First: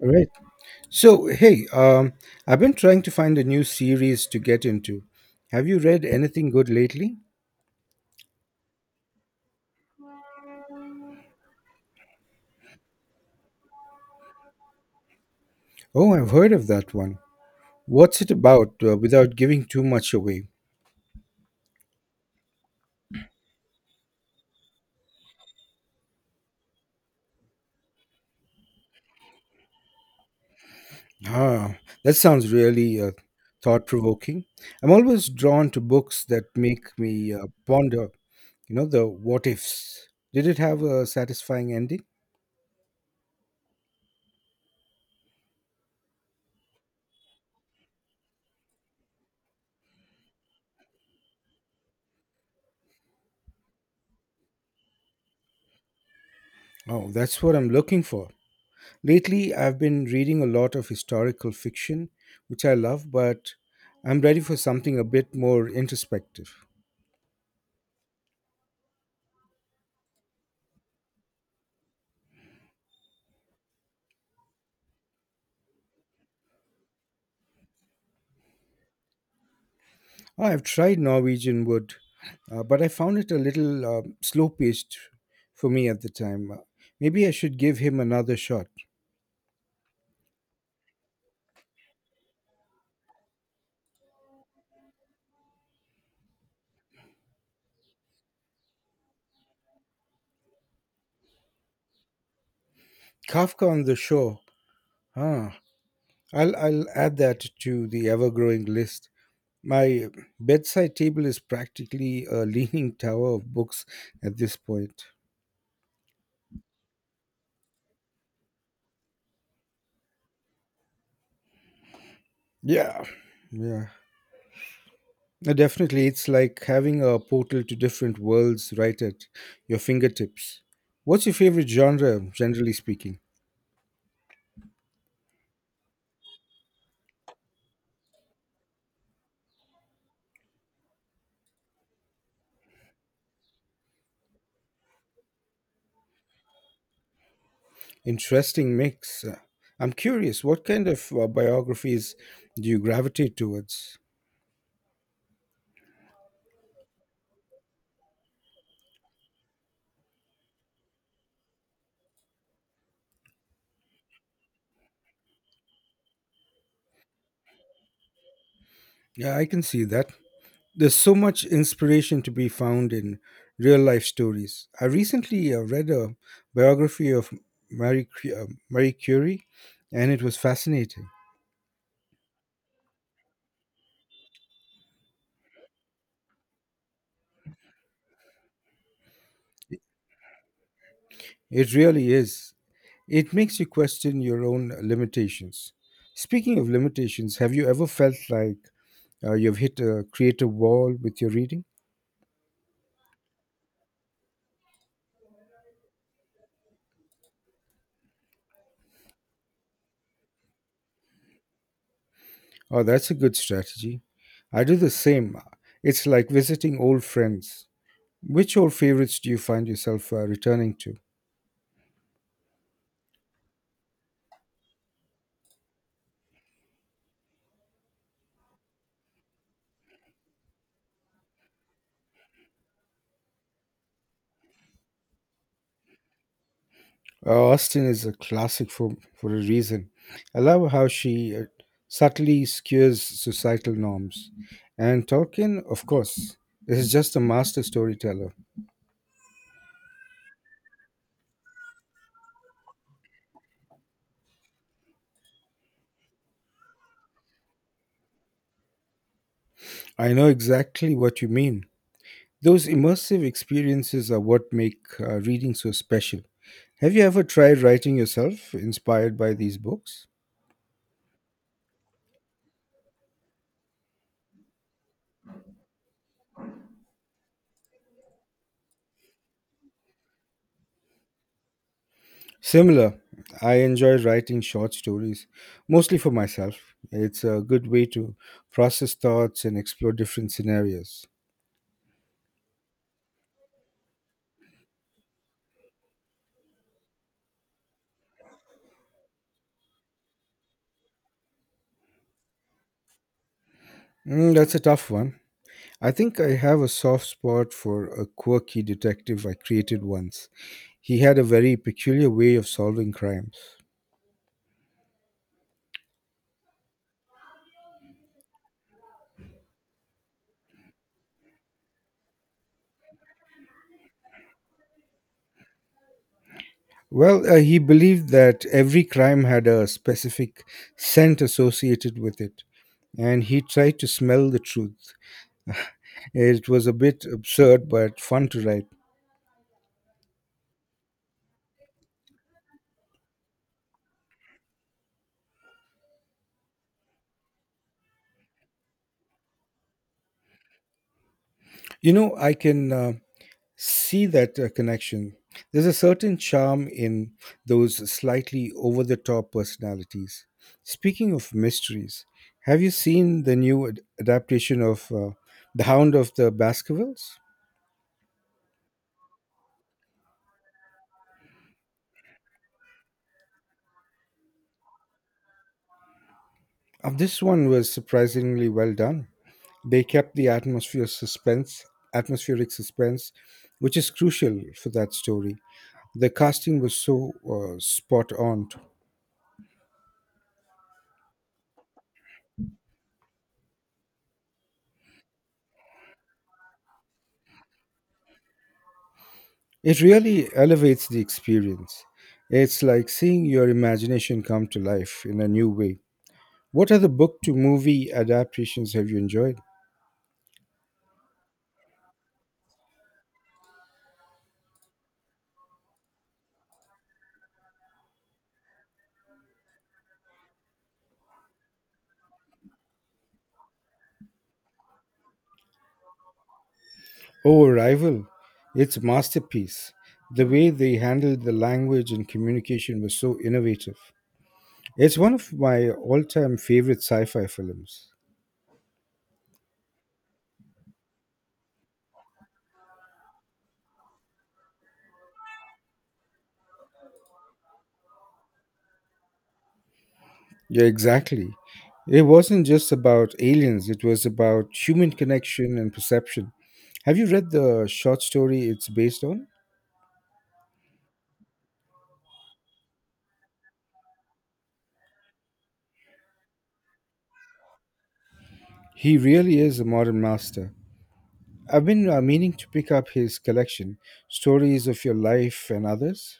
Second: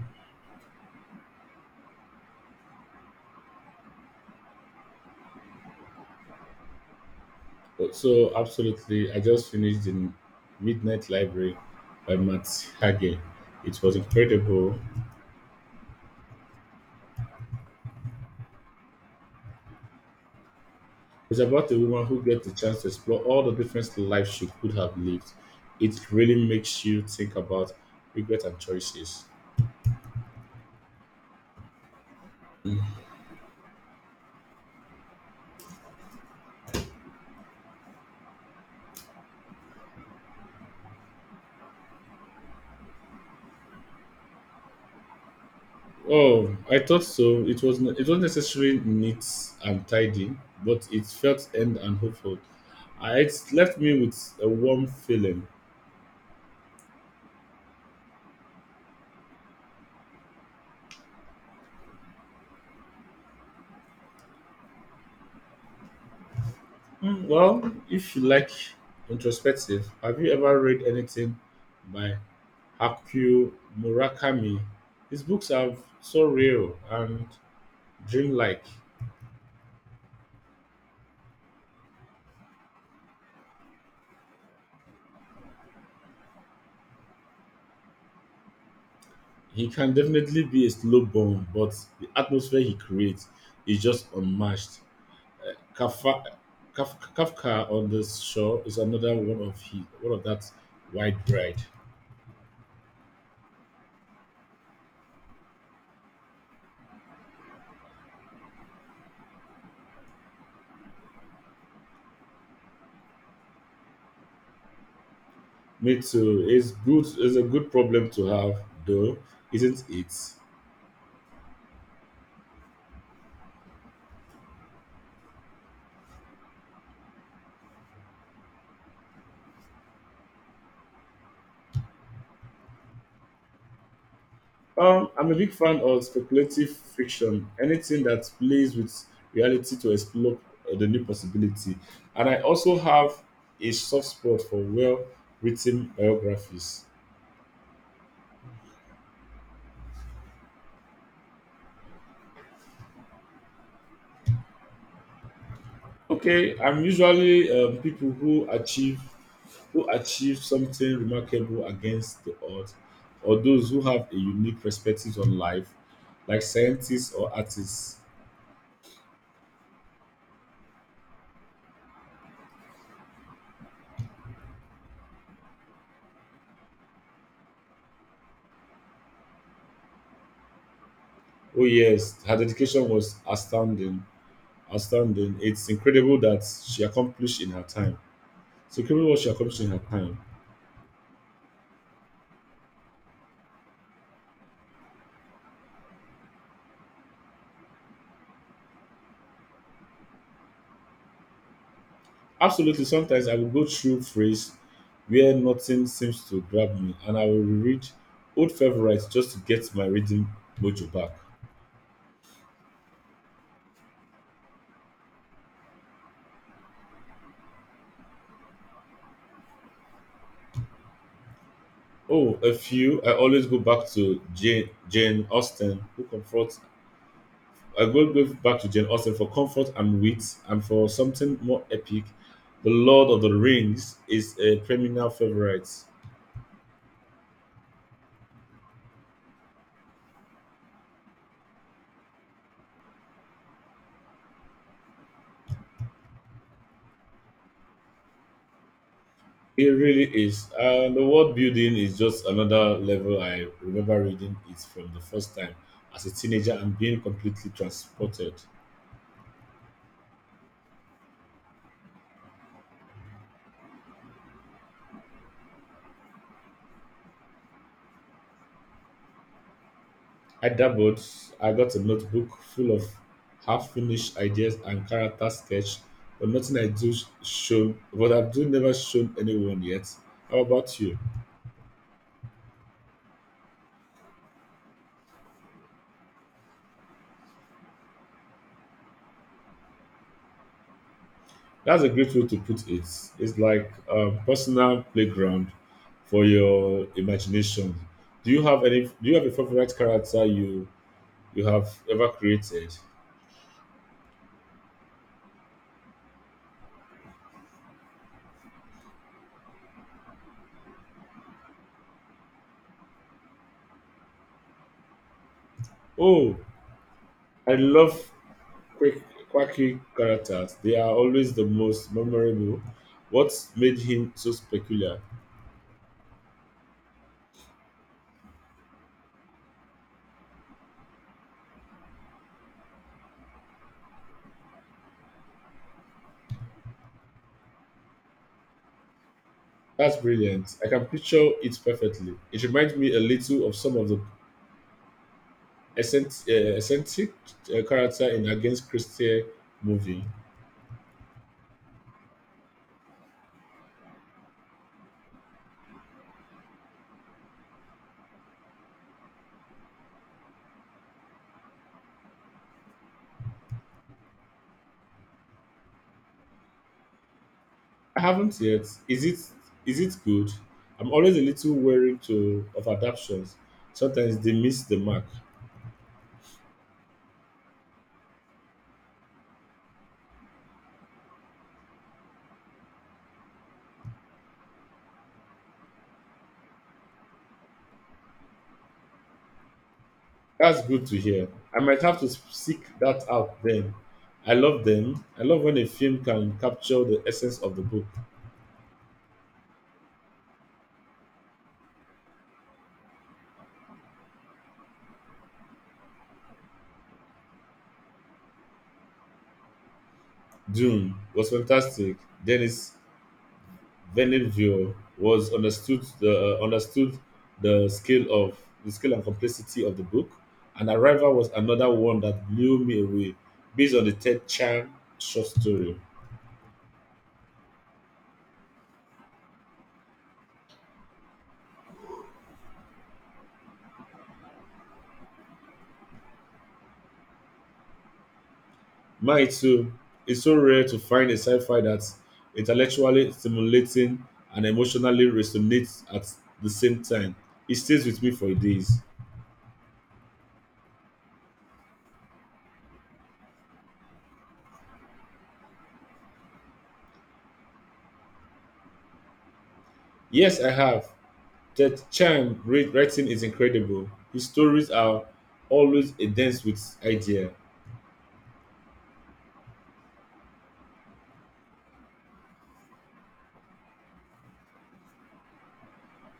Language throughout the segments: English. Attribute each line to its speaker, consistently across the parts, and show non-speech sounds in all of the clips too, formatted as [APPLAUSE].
Speaker 1: Right. So, hey, I've been trying to find a new series to get into. Have you read anything good lately?
Speaker 2: So absolutely, I just finished the Midnight Library by Matt Hage. It was incredible.
Speaker 1: Oh, I've heard of that one. What's it about, without giving too much away?
Speaker 2: It's about a woman who gets the chance to explore all the different lives she could have lived. It really makes you think about regret and choices.
Speaker 1: Ah, that sounds really, thought provoking. I'm always drawn to books that make me, ponder, you know, the what ifs. Did it have a satisfying ending?
Speaker 2: Oh, I thought so. It was necessarily neat and tidy, but it felt end and hopeful. It left me with a warm feeling.
Speaker 1: Oh, that's what I'm looking for. Lately, I've been reading a lot of historical fiction, which I love, but I'm ready for something a bit more introspective.
Speaker 2: Mm, well, if you like introspective, have you ever read anything by Haku Murakami? His books are so real and dreamlike.
Speaker 1: I've tried Norwegian Wood, but I found it a little slow paced for me at the time. Maybe I should give him another shot.
Speaker 2: He can definitely be a slow burn, but the atmosphere he creates is just unmatched. Kafka, Kafka on the shore is another one of he one of that wide ride.
Speaker 1: Kafka on the Shore. Ah, I'll add that to the ever growing list. My bedside table is practically a [LAUGHS] leaning tower of books at this point.
Speaker 2: Me too. It's good. It's a good problem to have, though, isn't it?
Speaker 1: Yeah, yeah. Definitely, it's like having a portal to different worlds right at your fingertips. What's your favorite genre, generally speaking?
Speaker 2: I'm a big fan of speculative fiction, anything that plays with reality to explore the new possibility. And I also have a soft spot for well written biographies.
Speaker 1: Interesting mix. I'm curious, what kind of biographies do you gravitate towards?
Speaker 2: Okay, I'm usually people who achieve something remarkable against the odds, or those who have a unique perspective on life, like scientists or artists.
Speaker 1: Yeah, I can see that. There's so much inspiration to be found in real life stories. I recently read a biography of Marie Curie, and it was fascinating.
Speaker 2: Oh yes, her dedication was astounding. Outstanding. It's incredible that she accomplished in her time. It's incredible what she accomplished in her time.
Speaker 1: It really is. It makes you question your own limitations. Speaking of limitations, have you ever felt like, you've hit a creative wall with your reading?
Speaker 2: Absolutely. Sometimes I will go through phrase where nothing seems to grab me, and I will reread old favorites just to get my reading mojo back.
Speaker 1: Oh, that's a good strategy. I do the same. It's like visiting old friends. Which old favorites do you find yourself, returning to?
Speaker 2: Oh, a few. I always go back to Jane, Jane Austen, who comforts. I go back to Jane Austen for comfort and wit, and for something more epic. The Lord of the Rings is a perennial favorite.
Speaker 1: Austen is a classic for a reason. I love how she, subtly skewers societal norms. And Tolkien, of course, is just a master storyteller.
Speaker 2: It really is. The world building is just another level. I remember reading it from the first time as a teenager and being completely transported.
Speaker 1: I know exactly what you mean. Those immersive experiences are what make reading so special. Have you ever tried writing yourself, inspired by these books?
Speaker 2: I dabbled. I got a notebook full of half-finished ideas and character sketch, but nothing I do sh- shown. But I've do never shown anyone yet. How about you?
Speaker 1: Similar, I enjoy writing short stories, mostly for myself. It's a good way to process thoughts and explore different scenarios.
Speaker 2: That's a great way to put it. It's like a personal playground for your imagination. Do you have any? Do you have a favorite character you have ever created?
Speaker 1: Mm, that's a tough one. I think I have a soft spot for a quirky detective I created once. He had a very peculiar way of solving crimes.
Speaker 2: Oh, I love quick, quirky characters. They are always the most memorable. What made him so peculiar?
Speaker 1: Well, he believed that every crime had a specific scent associated with it, and he tried to smell the truth. It was a bit absurd, but fun to write.
Speaker 2: That's brilliant. I can picture it perfectly. It reminds me a little of some of the eccentric character in Against Christie movie.
Speaker 1: You know, I can, see that, connection. There's a certain charm in those slightly over the top personalities. Speaking of mysteries, have you seen the new adaptation of The Hound of the Baskervilles?
Speaker 2: I haven't yet. Is it good? I'm always a little wary to of adaptations. Sometimes they miss the mark.
Speaker 1: This one was surprisingly well done. They kept the atmospheric suspense, which is crucial for that story. The casting was so, spot on.
Speaker 2: That's good to hear. I might have to seek that out then. I love them. I love when a film can capture the essence of the book.
Speaker 1: It really elevates the experience. It's like seeing your imagination come to life in a new way. What other book to movie adaptations have you enjoyed?
Speaker 2: Dune was fantastic. Denis Villeneuve was understood the understood the scale of the scale and complexity of the book. And Arrival was another one that blew me away, based on the Ted Chiang short story.
Speaker 1: Oh, Rival. It's a masterpiece. The way they handled the language and communication was so innovative. It's one of my all time favorite sci fi films.
Speaker 2: Mine too. It's so rare to find a sci-fi that's intellectually stimulating and emotionally resonates at the same time. It stays with me for days.
Speaker 1: Yeah, exactly. It wasn't just about aliens, it was about human connection and perception. Have you read the short story it's based on?
Speaker 2: Yes, I have. That charm read- writing is incredible. His stories are always a dance with idea.
Speaker 1: He really is a modern master. I've been, meaning to pick up his collection, Stories of Your Life and Others.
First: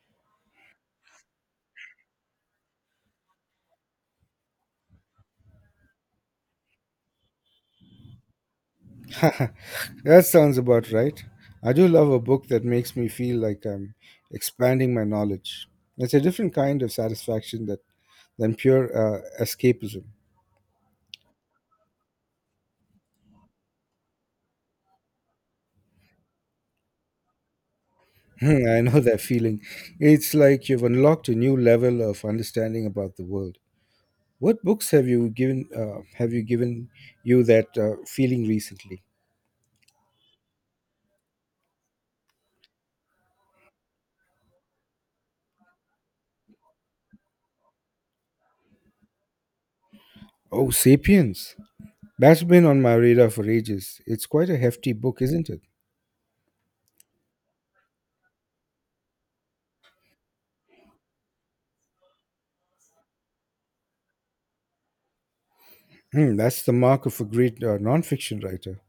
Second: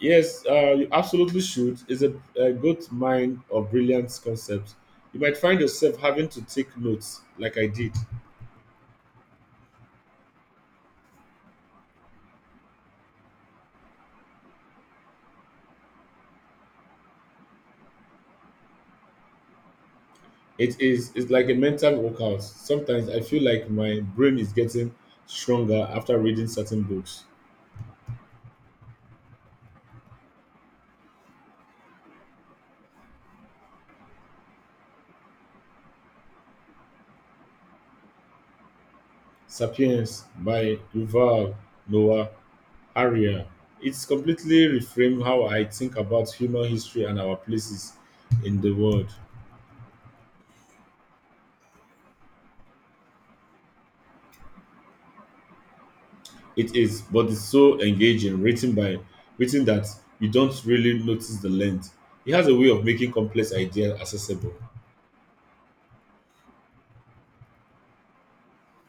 Speaker 2: Yes, you absolutely should. It's a good mind of brilliant concepts. You might find yourself having to take notes, like I did.
Speaker 1: [LAUGHS] That sounds about right. I do love a book that makes me feel like I'm expanding my knowledge. It's a different kind of than pure, escapism.
Speaker 2: It's like a mental workout. Sometimes I feel like my brain is getting stronger after reading certain books.
Speaker 1: [LAUGHS] I know that feeling. It's like you've unlocked a new level of understanding about the world. What books have you given you that, feeling recently?
Speaker 2: Sapiens by Yuval Noah Harari. It's completely reframed how I think about human history and our places in the world.
Speaker 1: Oh, Sapiens. That's been on my radar for ages. It's quite a hefty book, isn't it?
Speaker 2: It is, but it's so engaging, written that you don't really notice the length. It has a way of making complex ideas accessible.
Speaker 1: Hmm, that's the mark of a great, nonfiction writer.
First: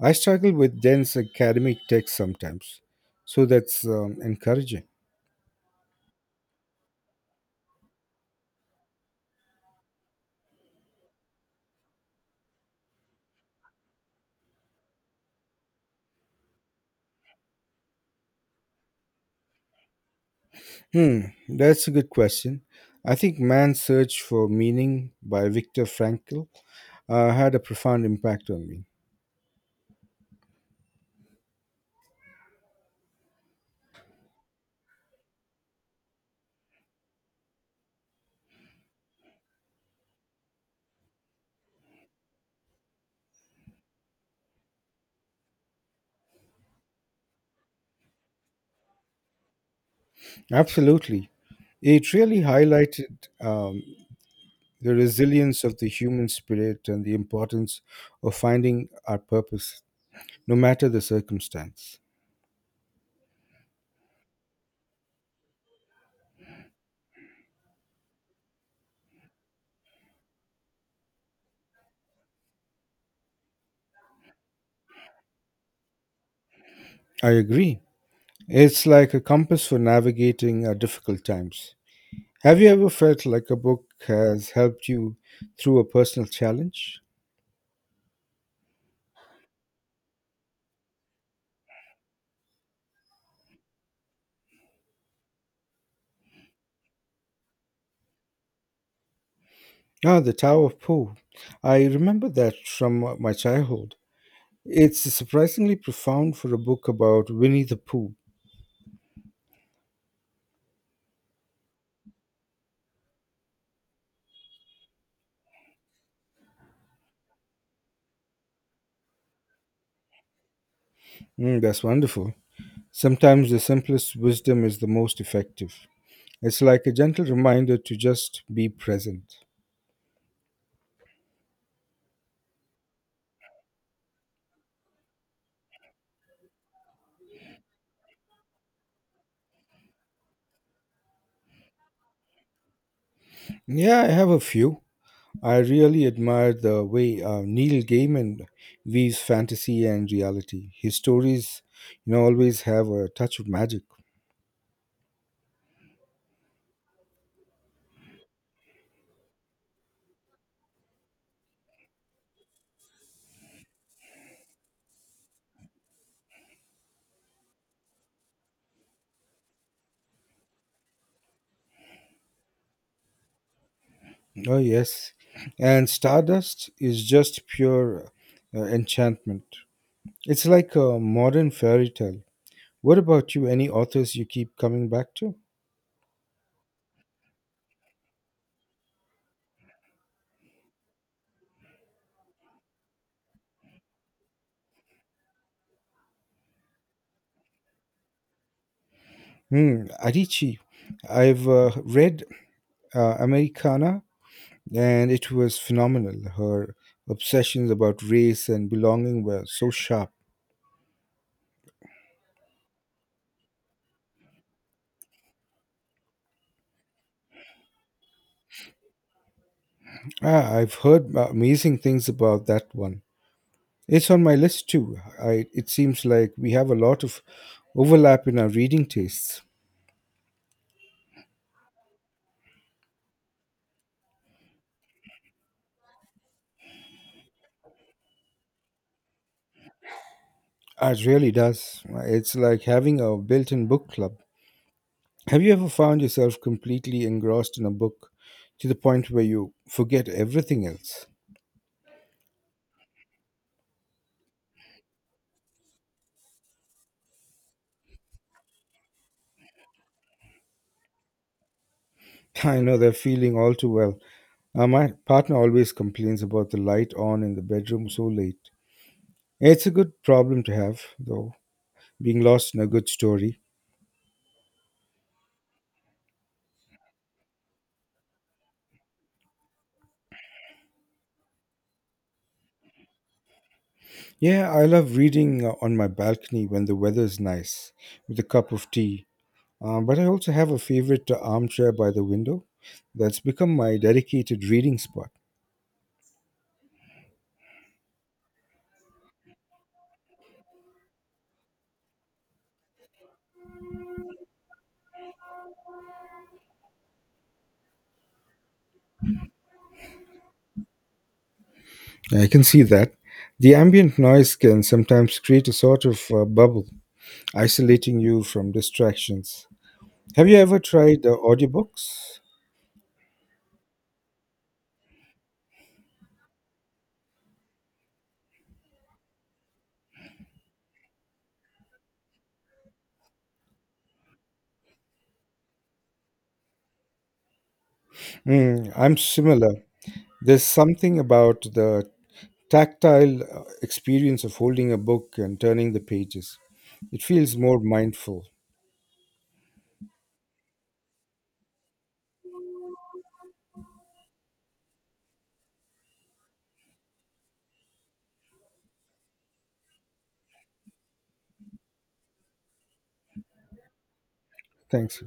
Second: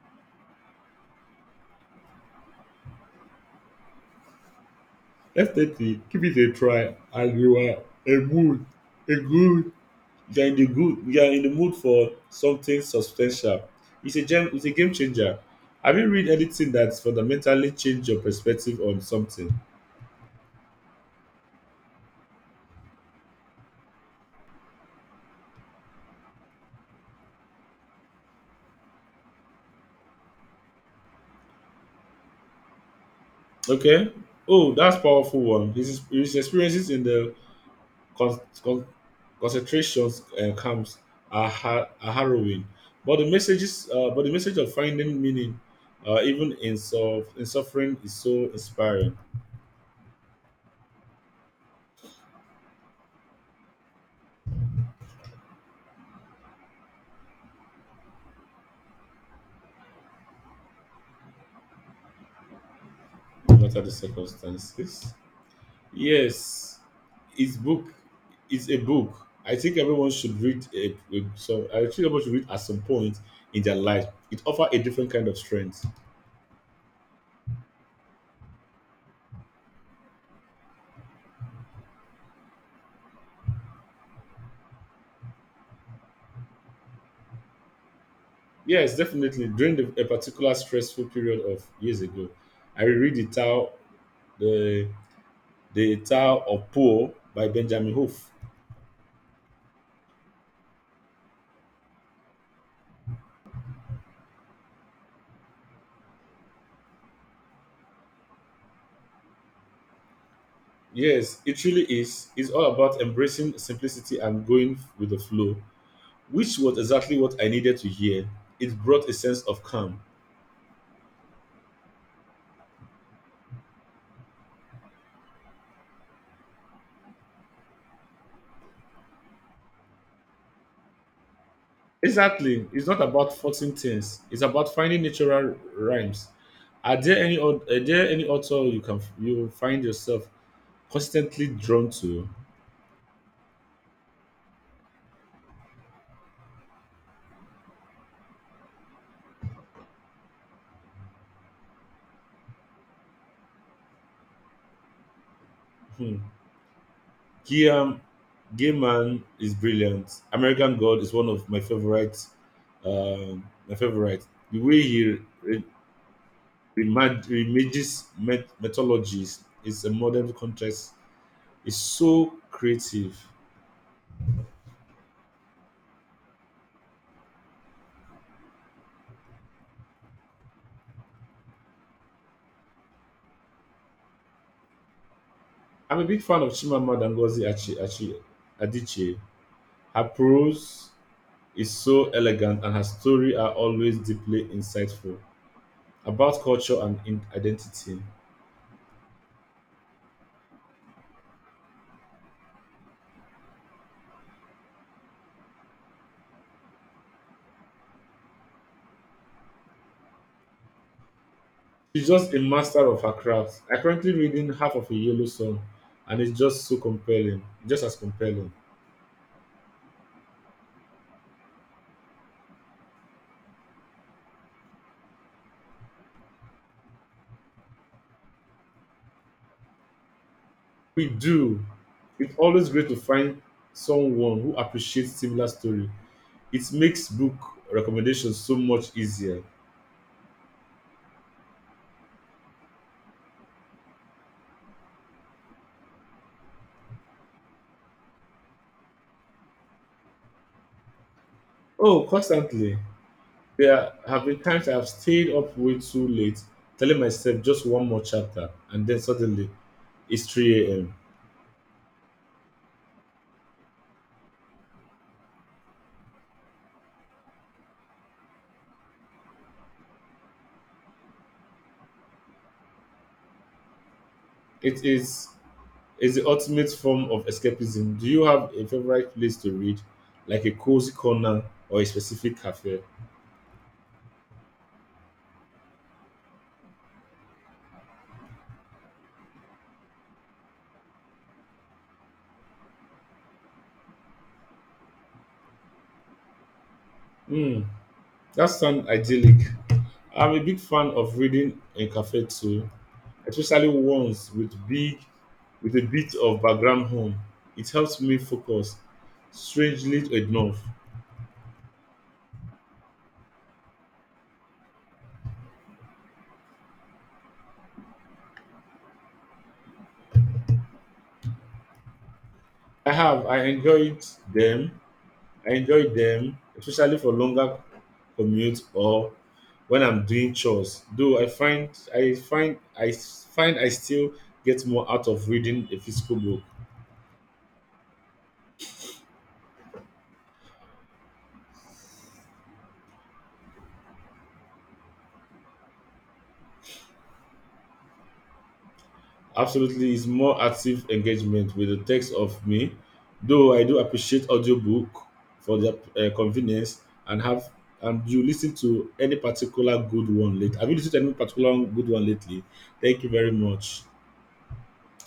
Speaker 1: I struggle with dense academic texts sometimes, so that's, encouraging.
Speaker 2: Definitely give it a try and you are a mood, a good You're in the good. You're in the mood for something substantial. It's a gem. It's a game changer. Have you read anything that's fundamentally changed your perspective on something?
Speaker 1: Hmm, that's a good question. I think Man's Search for Meaning by Viktor Frankl, had a profound impact on me.
Speaker 2: Okay. Oh, that's powerful one. His experiences in the con- con- concentration camps are harrowing, but the message of finding meaning, even in suffering, is so inspiring.
Speaker 1: Absolutely. It really highlighted, the resilience of the human spirit and the importance of finding our purpose, no matter the circumstance.
Speaker 2: Not at the circumstances. Yes, it's book. It's a book. I think everyone should read a some. I think everyone should read at some point in their life. It offers a different kind of strength.
Speaker 1: I agree. It's like a compass for navigating our difficult times. Have you ever felt like a book has helped you through a personal challenge?
Speaker 2: Yes, definitely. During a particular stressful period of years ago, I read the the Tao of Poor by Benjamin Hoof.
Speaker 1: Ah, the Tower of Poe. I remember that from, my childhood. It's surprisingly profound for a book about Winnie the Pooh.
Speaker 2: Yes, it really is. It's all about embracing simplicity and going with the flow, which was exactly what I needed to hear. It brought a sense of calm.
Speaker 1: Mm, that's wonderful. Sometimes the simplest wisdom is the most effective. It's like a gentle reminder to just be present.
Speaker 2: Exactly. It's not about forcing things. It's about finding natural rhymes. Are there any author you can you find yourself constantly drawn to?
Speaker 1: Yeah, I have a few. I really admire the way, Neil Gaiman weaves fantasy and reality. His stories, you know, always have a touch of magic.
Speaker 2: Hmm. Guillaume Gaiman is brilliant. American God is one of my favorite. My favorite. The way he remages mythologies is a modern context is so creative.
Speaker 1: Oh, yes. And Stardust is just pure, enchantment. It's like a modern fairy tale. What about you? Any authors you keep coming back to?
Speaker 2: I'm a big fan of Chimamanda Ngozi Adichie. Her prose is so elegant and her stories are always deeply insightful about culture and identity.
Speaker 1: Hmm, Adichie. I've, read, Americana and it was phenomenal. Her obsessions about race and belonging were so sharp.
Speaker 2: She's just a master of her craft. I am currently reading half of a yellow sun and it's just as compelling.
Speaker 1: Ah, I've heard, amazing things about that one. It's on my list too. I, it seems like we have a lot of overlap in our reading tastes.
Speaker 2: We do. It's always great to find someone who appreciates similar story. It makes book recommendations so much easier.
Speaker 1: It really does. It's like having a built in book club. Have you ever found yourself completely engrossed in a book to the point where you forget everything else?
Speaker 2: Oh, constantly. There have been times I've stayed up way too late, telling myself just one more chapter, and then suddenly it's 3 a.m.
Speaker 1: [LAUGHS] I know that feeling all too well. My partner always complains about the light on in the bedroom so late. It's a good problem to have, though, being lost in a good story.
Speaker 2: It is the ultimate form of escapism. Do you have a favorite place to read, like a cozy corner or a specific cafe?
Speaker 1: Yeah, I love reading, on my balcony when the weather is nice, with a cup of tea. But I also have a favorite, armchair by the window that's become my dedicated reading spot.
Speaker 2: Hmm, that sounds idyllic. I'm a big fan of reading in cafe too, especially ones with big with a bit of background home. It helps me focus, strangely enough.
Speaker 1: I can see that. The ambient noise can sometimes create a sort of, bubble, isolating you from distractions. Have you ever tried the audiobooks?
Speaker 2: I have. Them. I enjoyed them, especially for longer commute or when I'm doing chores. Though I find I still get more out of reading a physical book.
Speaker 1: Mm, I'm similar. There's something about the tactile, experience of holding a book and turning the pages. It feels more mindful.
Speaker 2: Absolutely, it's more active engagement with the text of me. Though I do appreciate audiobook for the convenience and have and you listen to any particular good one late. Have you listened to any particular good one lately? Thank you very much.
Speaker 1: Thanks.